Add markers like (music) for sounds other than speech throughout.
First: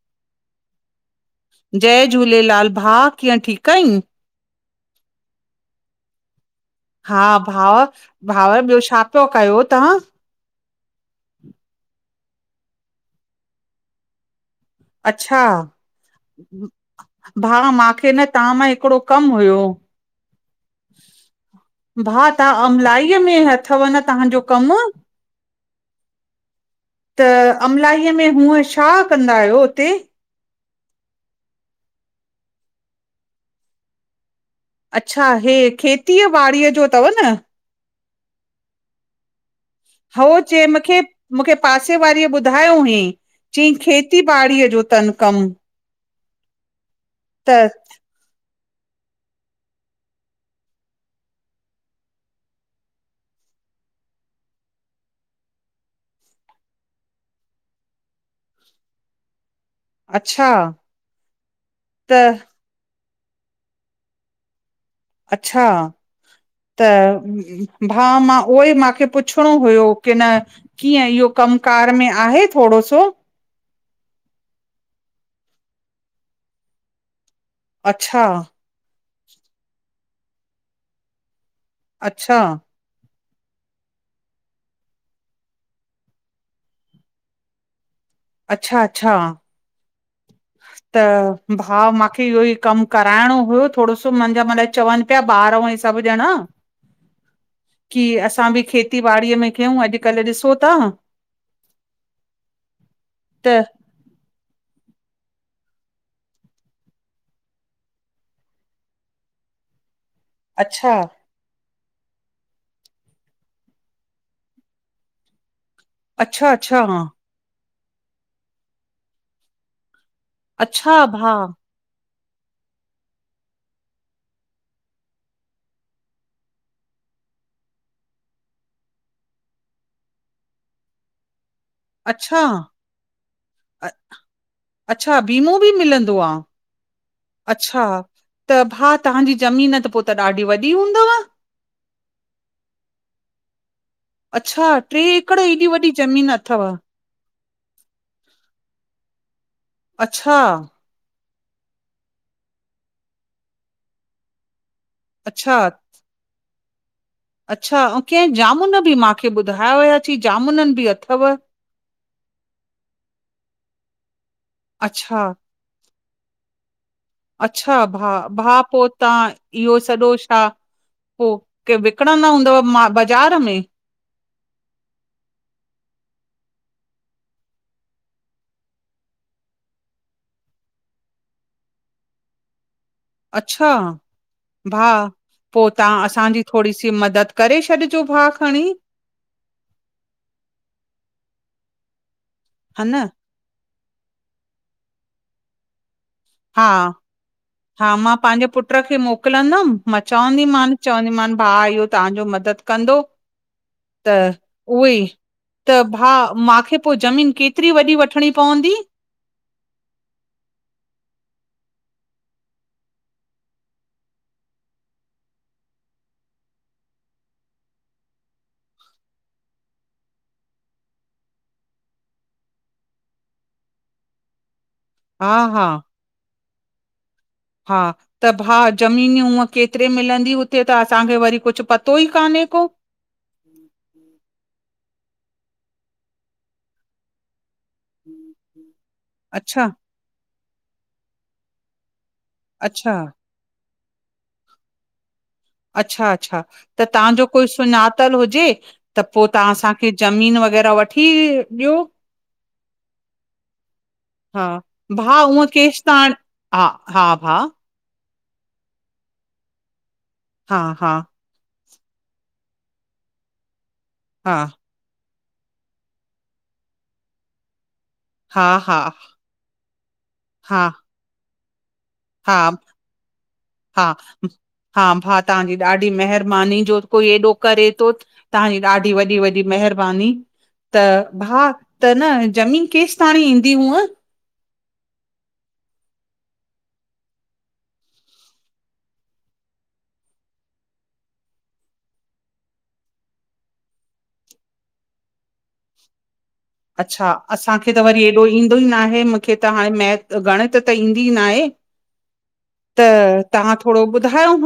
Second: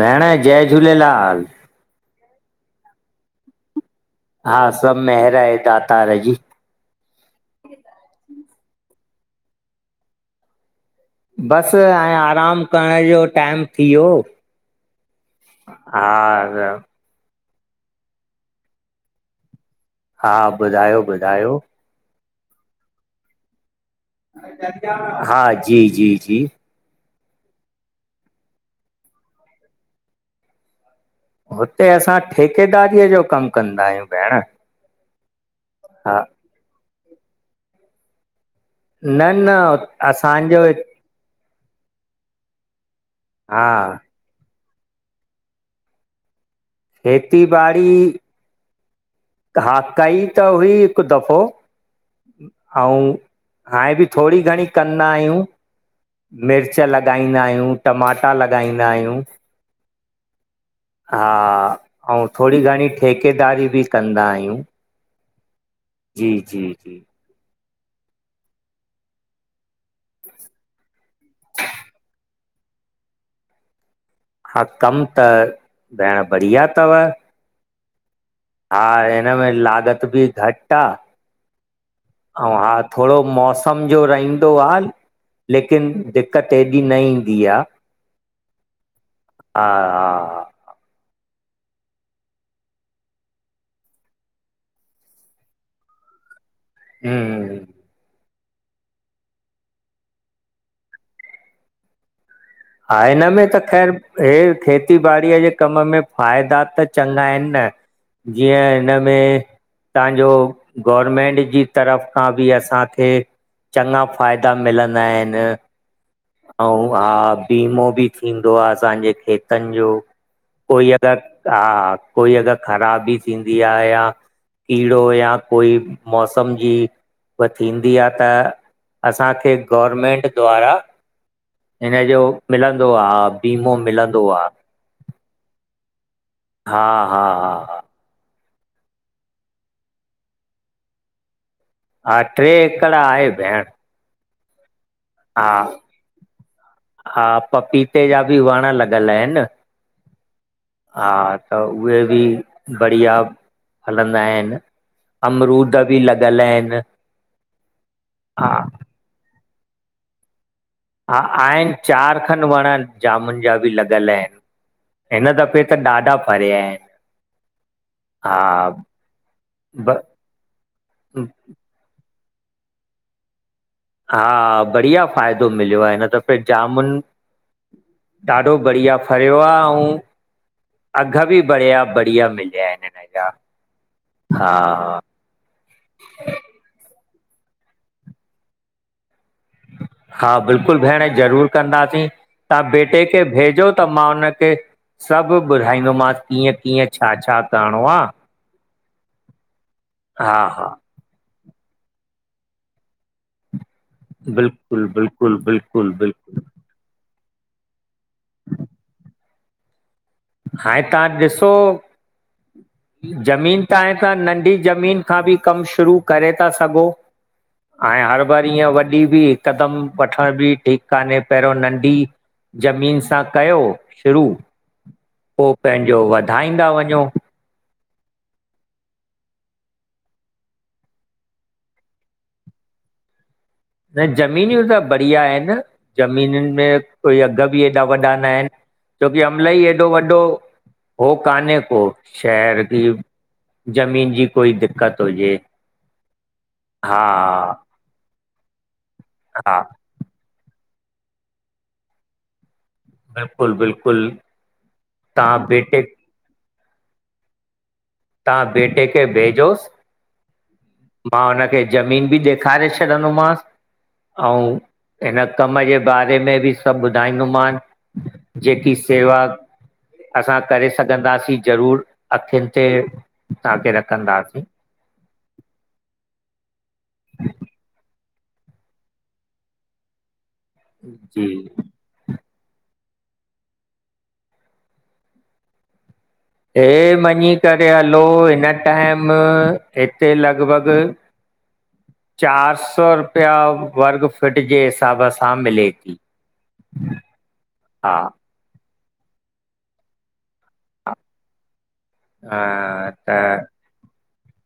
भेण जय झूलेलाल जय झूलेलाल भाउ कीअं ठीकु आईं? हा सभु महिर आहे दातार जी हा भाव भाव ॿियो छा पियो कयो तव्हां? बस ऐं आरामु करण जो टाइम थी वियो, अच्छा हा भाउ माखे न तव्हां मां हिकिड़ो कमु हुयो हा ॿुधायो ॿुधायो त अमलाई में ह हा जी जी जी त अमलाईअ में हूअं छा कंदा आहियो हुते? हुते असां ठेकेदारीअ जो कमु कंदा आहियूं भेण अच्छा हे हा खेतीअ ॿारी जो तव न? न न हो असांजो चय मूंखे मूंखे पासे वारीअ ॿुधायो हुईं हा चई खेती ॿारी जो तन कमु खेेती त बाड़ी हा कई त हुई हिकु दफ़ो अउ हाणे बि थोडी घणी कंदा आहियूं मिर्च लॻाईंदा आहियूं टमाटा लॻाईंदा आहियूं अच्छा हा त अऊ थोडी घणी ठेकेदारी बि कंदा आहियूं अच्छा जी जी त जी भा मां उहो ई मूंखे पुछणो हुयो की न कीअं इहो कम कार में आहे थोरो? अच्छा हा कमु त भेण बढ़िया तव अच्छा हा हिनमें लागत बि घटि आ अच्छा अऊं हा थोड़ो मौसम जो रहिंदो आ लेकिन दिक़त एॾी न ईंदी आ अच्छा अच्छा हा त भाउ माखे इहो ई कमु कराइणो हुयो थोॾो मुंहिंजा मान चवनि पिया ॿार ऐं सभु ॼणा हमम की असां बि खेती ॿारी में कयूं अॼुकल ॾिसो था हा हिन में त ख़ैर हे थिये खेती ॿारी जे कम में फ़ाइदा त चङा आहिनि न जीअं हिनमें तव्हांजो अच्छा गोरमेंट जी तरफ़ खां बि असांखे चङा फ़ाइदा मिलंदा आहिनि अच्छा अच्छा हा वीमो बि थींदो आहे असांजे खेतनि जो कोई अच्छा अगरि भाउ हा कोई अगरि ख़राबी थींदी आहे या कीड़ो या कोई मौसम जी उह थींदी आहे त असांखे गोरमेंट द्वारा हिनजो अच्छा मिलंदो आहे वीमो मिलंदो आहे अच्छा बीमो बि मिलंदो आ हा-हा हा-हा अच्छा त भा तव्हांजी ज़मीन त पोइ त ॾाढी वॾी हूंदव हा ट्रे एकड़ आहे भेण अच्छा टे एकड़ हा एॾी वॾी ज़मीन अथव हा पपीते जा बि वण लॻल आहिनि अच्छा हा त उहे बि बढ़िया हलंदा आहिनि अच्छा अमरूद बि लॻल आहिनि अच्छा ऐं कंहिं हा जामुन जे बारे में बि मुखे ॿुधायो हो। हा आहिनि चारि खनि वण जामुन जा बि लॻल आहिनि अच्छा हिन दफ़े त ॾाढा फरिया आहिनि। अच्छा हा भा-भा पो तव्हां इहो ब सॼो छा पोइ (inaudible) प न हूंदव बाज़ार में हा बढ़िया फ़ाइदो मिलियो आहे हिन दफ़े जामुन मां ॾाढो बढ़िया फरियो आहे ऐं अघ बि बढ़िया बढ़िया मिलया आहिनि। हिन जा अच्छा हा भाउ पोइ तव्हां असांजी थोरी सी मददु कयो। करे छॾिजो भाउ खणी हा बिल्कुल भेण ज़रूरु कंदासीं तव्हां हा पुटु न खे मोक्लियो त मां हुनखे सभु ॿुधाईंदोमांसि। कीअं हा कीअं छा-छा करिणो हा आहे मां पंहिंजे पुट खे मोकिलींदमि मां हा हा चवंदीमांसि त इहो भाउ तव्हांजी मददु कंदो। बिल्कुलु बिल्कुलु त बिल्कुलु भाउ बिल्कुलु उहा ज़मीन पोइ मुखे केतरी वॾी वठणी पवंदी? हाणे तव्हां ॾिसो ज़मीन त आहे तव्हां नंढी ज़मीन खां बि कमु शुरू करे था सघो। हाणे हरु बरु ईअं वॾी बि हिकदम वठण बि ठीकु न आहे पहरियों नंढी ज़मीन सां कयो शुरू हा पोइ हा पंहिंजो वधाईंदा वञो। हा भाउ ज़मीनूं त घणे में मिलंदी हुते इहो त असांखे कुझु पतो ई न आहे। कु न ज़मीनूं त बढ़िया आहिनि ज़मीननि में कोई अघ बि एॾा वॾा न आहिनि छाकाणु त अमलाई अच्छा ऐॾो वॾो न आहे। शहर अच्छा (inaudible) ज़मीन जी कोई दिक़त हुजे अच्छा अच्छा त हा तव्हांजो कोई सुञातलु हुजे त पोइ तव्हां हा असांखे ज़मीन वग़ैरह वठी ॾियो बिल्कुलु बिल्कुलु हा तव्हां भाउ केश बेटे त हाणे हा हा भाउ तवां बेटे खे भेजोसि हा हा मां हुनखे ज़मीन बि ॾेखारे छॾंदोमांसि हा ऐं हिन कम जे बारे में बि सभु ॿुधाईंदोमनि हा जेकी हा सेवा असां करे सघंदासीं ज़रूरु अखियुनि। हा-हा ते तव्हांखे रखंदासीं भा तव्हांजी ॾाढी महिरबानी जो कोई एॾो करे थो तव्हांजी ॾाढी वॾी वॾी महिरबानी। त जी भाउ ज़मीन कहिड़ी क़ीमत में ईंदी हूअं हे मञी करे हलो हिन टाइम हिते लॻभॻि (unintelligible) चारि सौ रुपिया वर्ग फुट जे हिसाब सां मिले थी अच्छा असांखे त हा वरी एॾो ईंदो ई न आहे। मूंखे त हाणे गणित त ईंदी न आहे त तव्हां थोरो ॿुधायो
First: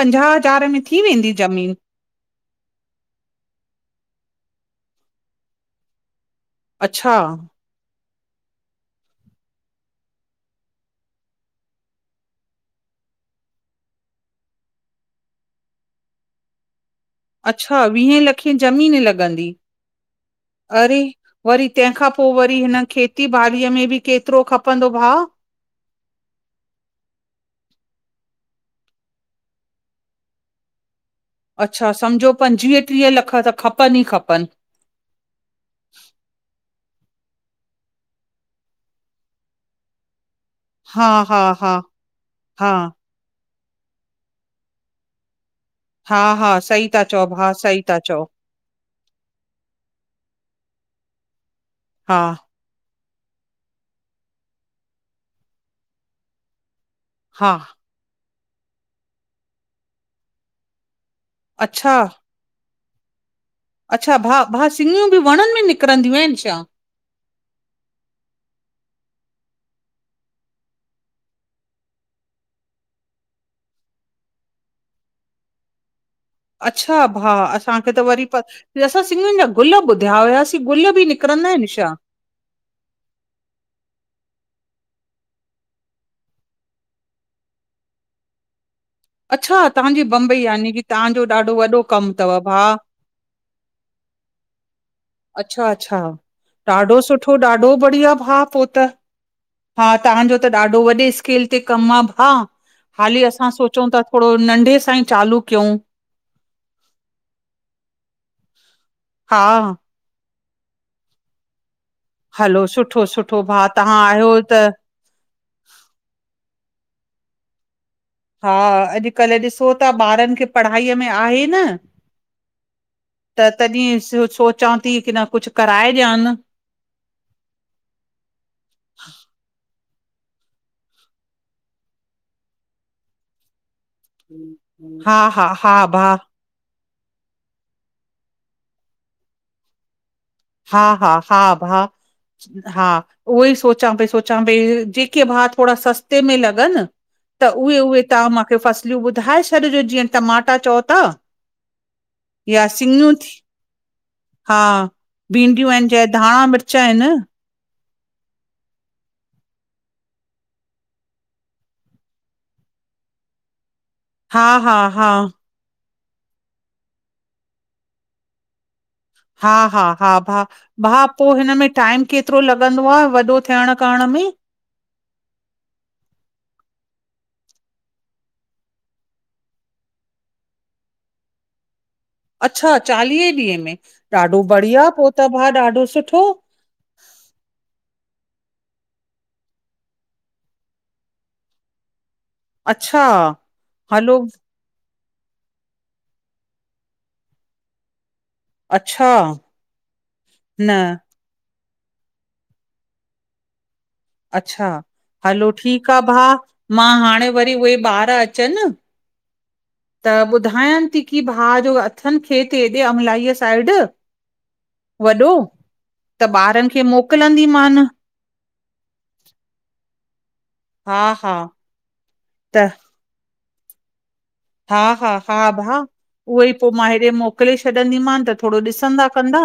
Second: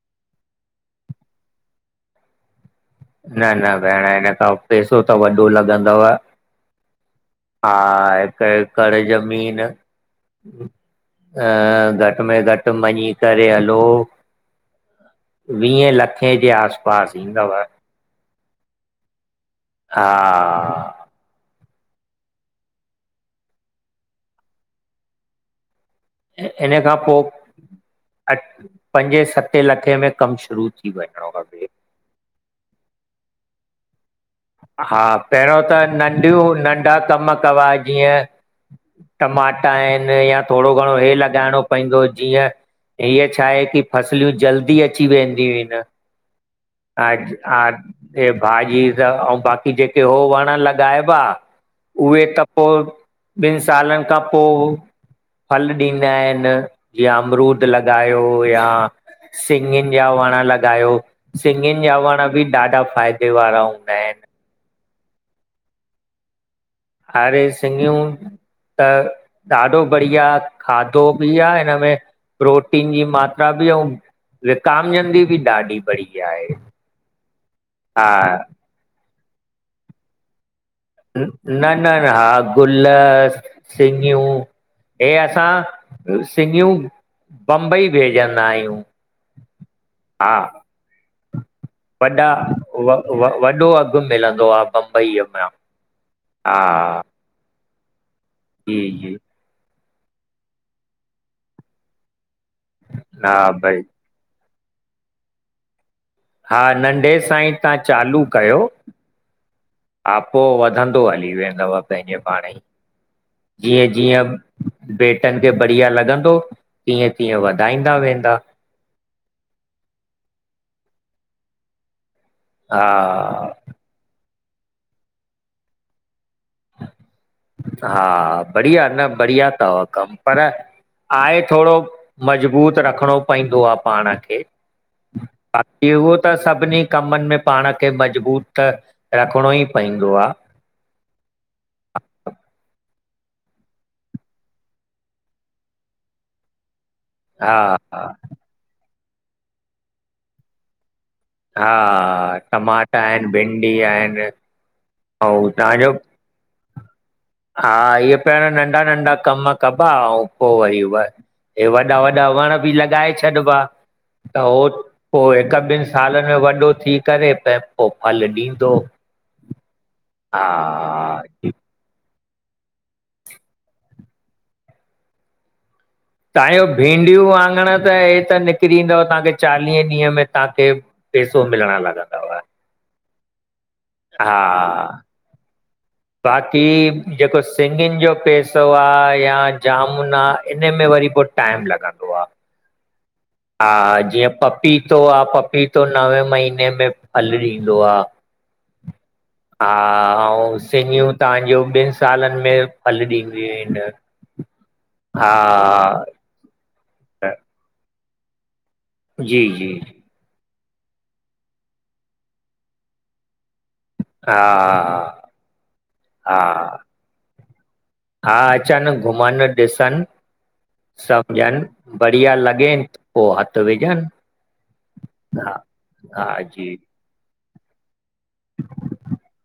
पंजाह हज़ार में थी वेंदी ज़मीन न न भेण हिन खां पैसो त वॾो लॻंदव अच्छा क कर ज़मीन घटि में घटि मञी करे हलो वीह लखे जे आस पास ईंदव अच्छा वीहें ज़मीन लॻंदी, हा अरे वरी तहिं खां पो व हिन खेती बारी में बि केतिरो खपंदो भाउ ऐं हिन खां पोइ अ पंजे सते लखे में कमु शुरू थी वञे अच्छा सम्झो पंजवीह टीह लख त खपनि ई खपनि हा पहिरियों त नंढियूं नंढियूं, हा ॿिया कम कबा जीअं टमाटा आहिनि या, थोड़ो घणो हा हे हा लॻाइणो हा पवंदो जीअं हा हीअ छा आहे की फसलियूं जल्दी अची वेंदियूं आहिनि। हा हा सही था चओ भाउ सही था चओ हा भाॼी त बाक़ी हो जेके हो वण लॻाइबा हा उहे त पोइ ॿिनि सालनि खां पोइ फल ॾींदा आहिनि। जीअं हा अमरूद लॻायो या सिंॻियुनि जा वणु लॻायो सिंॻियुनि अच्छा जा वण बि ॾाढा फ़ाइदे वारा हूंदा अच्छा आहिनि भाउ भाउ सिंॻियुनि बि वणनि में निकिरंदियूं आहिनि छा? अरे सिंॻियूं, त ॾाढो बढ़िया खाधो बि आ हिनमें, प्रोटीन जी मात्रा बि ऐं विटामिन जी भी ॾाढी बढ़ी। अच्छा भा असांखे त वरी असां ससिंॻियुनि जा गुल ॿुधिया हुयास न न हा गुल सिंॻियूं हे असां सिंॻियूं बम्बई भेजंदा आहियूं। अच्छा तव्हांजी हा बम्बई यानी की तव्हांजो ॾाढो वॾो कमु अथव भाउ वॾा व वॾो अघु मिलंदो आहे बंबई अच्छा अच्छा ॾाढो सुठो ॾाढो बढ़िया भा पो जी त जी हा तव्हांजो त ॾाढो वॾे स्केल ते कमु आहे भाउ हाली हा असां भई सोचूं था थोरो नंढे सां ई चालू कयूं। हा नंढे सांाईं तव्हां चालू कयो। हा। पो वधंदो हली वेंदव, पंहिंजे पाण हलो सुठो सुठो भाउ जीअं तव्हां आहियो जीअं त बेटनि खे बढ़िया लॻंदो तीअं तीअं वधाइनि हा अॼुकल्ह ॾिसो था ॿारनि खे पढ़ाईअ में आहे न, हा त तॾहिं सोचां थी की न कुझु कराए ॾियानि हा बढ़िया न बढ़िया तव पर आहे थोरो मज़बूत रखिणो पवंदो आ पाण खे हा हा हा बाक़ी उहो भाउ त सभिनी कमनि में पाण खे मज़बूत त रखणो ई पवंदो आ हा हा हा भा हा उहो ई सोचां पई सोचां पई जेके भाउ थोरा सस्ते में लॻनि त हा उहे उहे हा तव्हां मूंखे फसलियूं ॿुधाए छॾिजो जीअं टमाटा चओ था हा या टमाटा सिङियूं आहिनि थी भिंडी आहिनि ऐं हा भिडियूं आहिनि तव्हांजो चाहे धाणा मिर्च आहिनि हा, इहे पहिरियो नंढा नंढा कम कबा ऐं पोइ वरी उअ हे वॾा वॾा वण बि लॻाए छॾिबा त हा हो हा हा पोइ हिकु ॿिनि साल में वॾो थी करे त पोइ फल ॾींदो हा हा हा भा भा पोइ हिन में टाइम केतिरो लॻंदो आ वॾो थियण करण में तव्हांजो भींंडियूं वांङण त हे त निकिरी ईंदव तव्हांखे चालीह ॾींहं में तव्हांखे पैसो मिलण लॻा अच्छा चालीह ॾींहं में, हा ॾाढो बढ़िया पोइ त भाउ ॾाढो सुठो बाक़ी जेको सिॻियुनि पेड़ सो आ यां जामुन आ इन में वरी पोइ टाइम लॻंदो आ। अच्छा हा हलो जीअं पपी तो आ पपीतो नवे महीने में फल ॾींदो आहे। अच्छा हा अऊं न सिॻियूं तव्हांजूं ॿिनि सालनि में फल ॾिदियूं इन अच्छा, हलो ठीकु आहे भा मां हाणे वरी उहे ॿार अचनि। जी-जी ॿुधायांनि थी की भाउ जो अथनि खेत हेॾे अमलाईअ साइड। हा वॾो त हा ॿारनि खे मोकिलंदीमान हा-हा अचनि घुमनि ॾिसनि। हा हा सम्झनि बढ़िया त लॻेन पोइ हथ विझनि, हा हा हा भा हा उहोई जी पोइ मां हेॾे मोकिले छॾंदीमान त थोरो ॾिसंदा कंदा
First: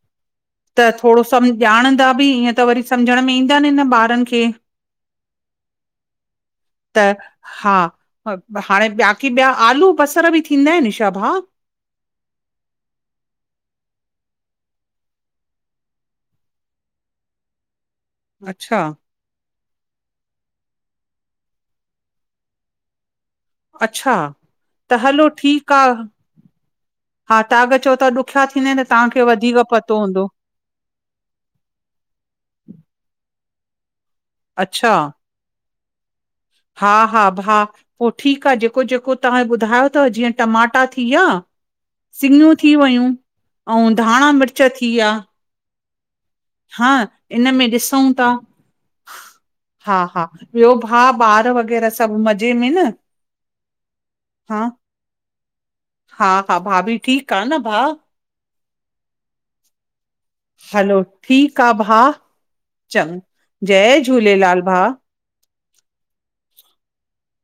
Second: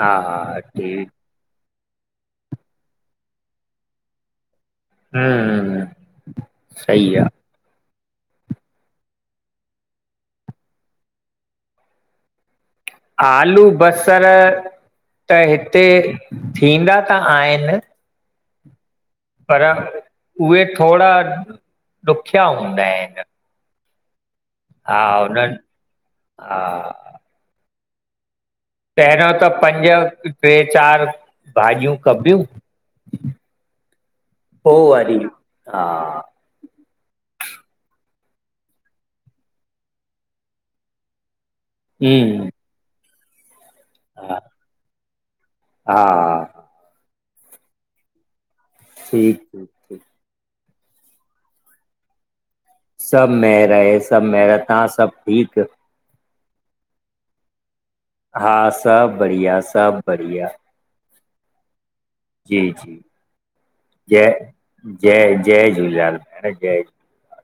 हा हा त ठीकु थोरो सम ॼाणंदा बि ईअं त वरी समझण में ईंदन ई न ॿारनि खे हं हं त सही आ हा हाणे ॿियाकि ॿिया आलू बसर बि थींदा आहिनि छा भा आलू बसर त हिते, थींदा त आहिनि। अच्छा पर उहे थोड़ा ॾुखिया हूंदा आहिनि। अच्छा, त हा हलो हुननि ठीकु आ हा हा तव्हांखे चओ था ॾुखिया थींदा आहिनि त पहिरियों त वधीक पंज, पतो हूंदो टे चारि भाॼियूं कबियूं। पो अच्छा वरी हा हा हा भा, पोइ ठीकु आ जेको जेको तव्हां ॿुधायो अथव जीअं टमाटा थी विया। हम्म सिॻियूं थी वयूं अऊं धाणा हा मिर्च थी विया। हा इनमें ॾिसऊं था। ठीक हा ठीक हा ॿियो भाउ, ॿार वग़ैरह सभु मज़ सभ मेहर आहे सभ मेहर, हा तव्हां सब ठीकु? हा हा, भाभी ठीक आ न भाउ? हा सभ बढ़िया सभ बढ़िया। हलो ठीकु आ भाउ। जी जी चङो जय झूलेलाल भाउ जय जय झूलेलाल भेण जय झूलेलाल।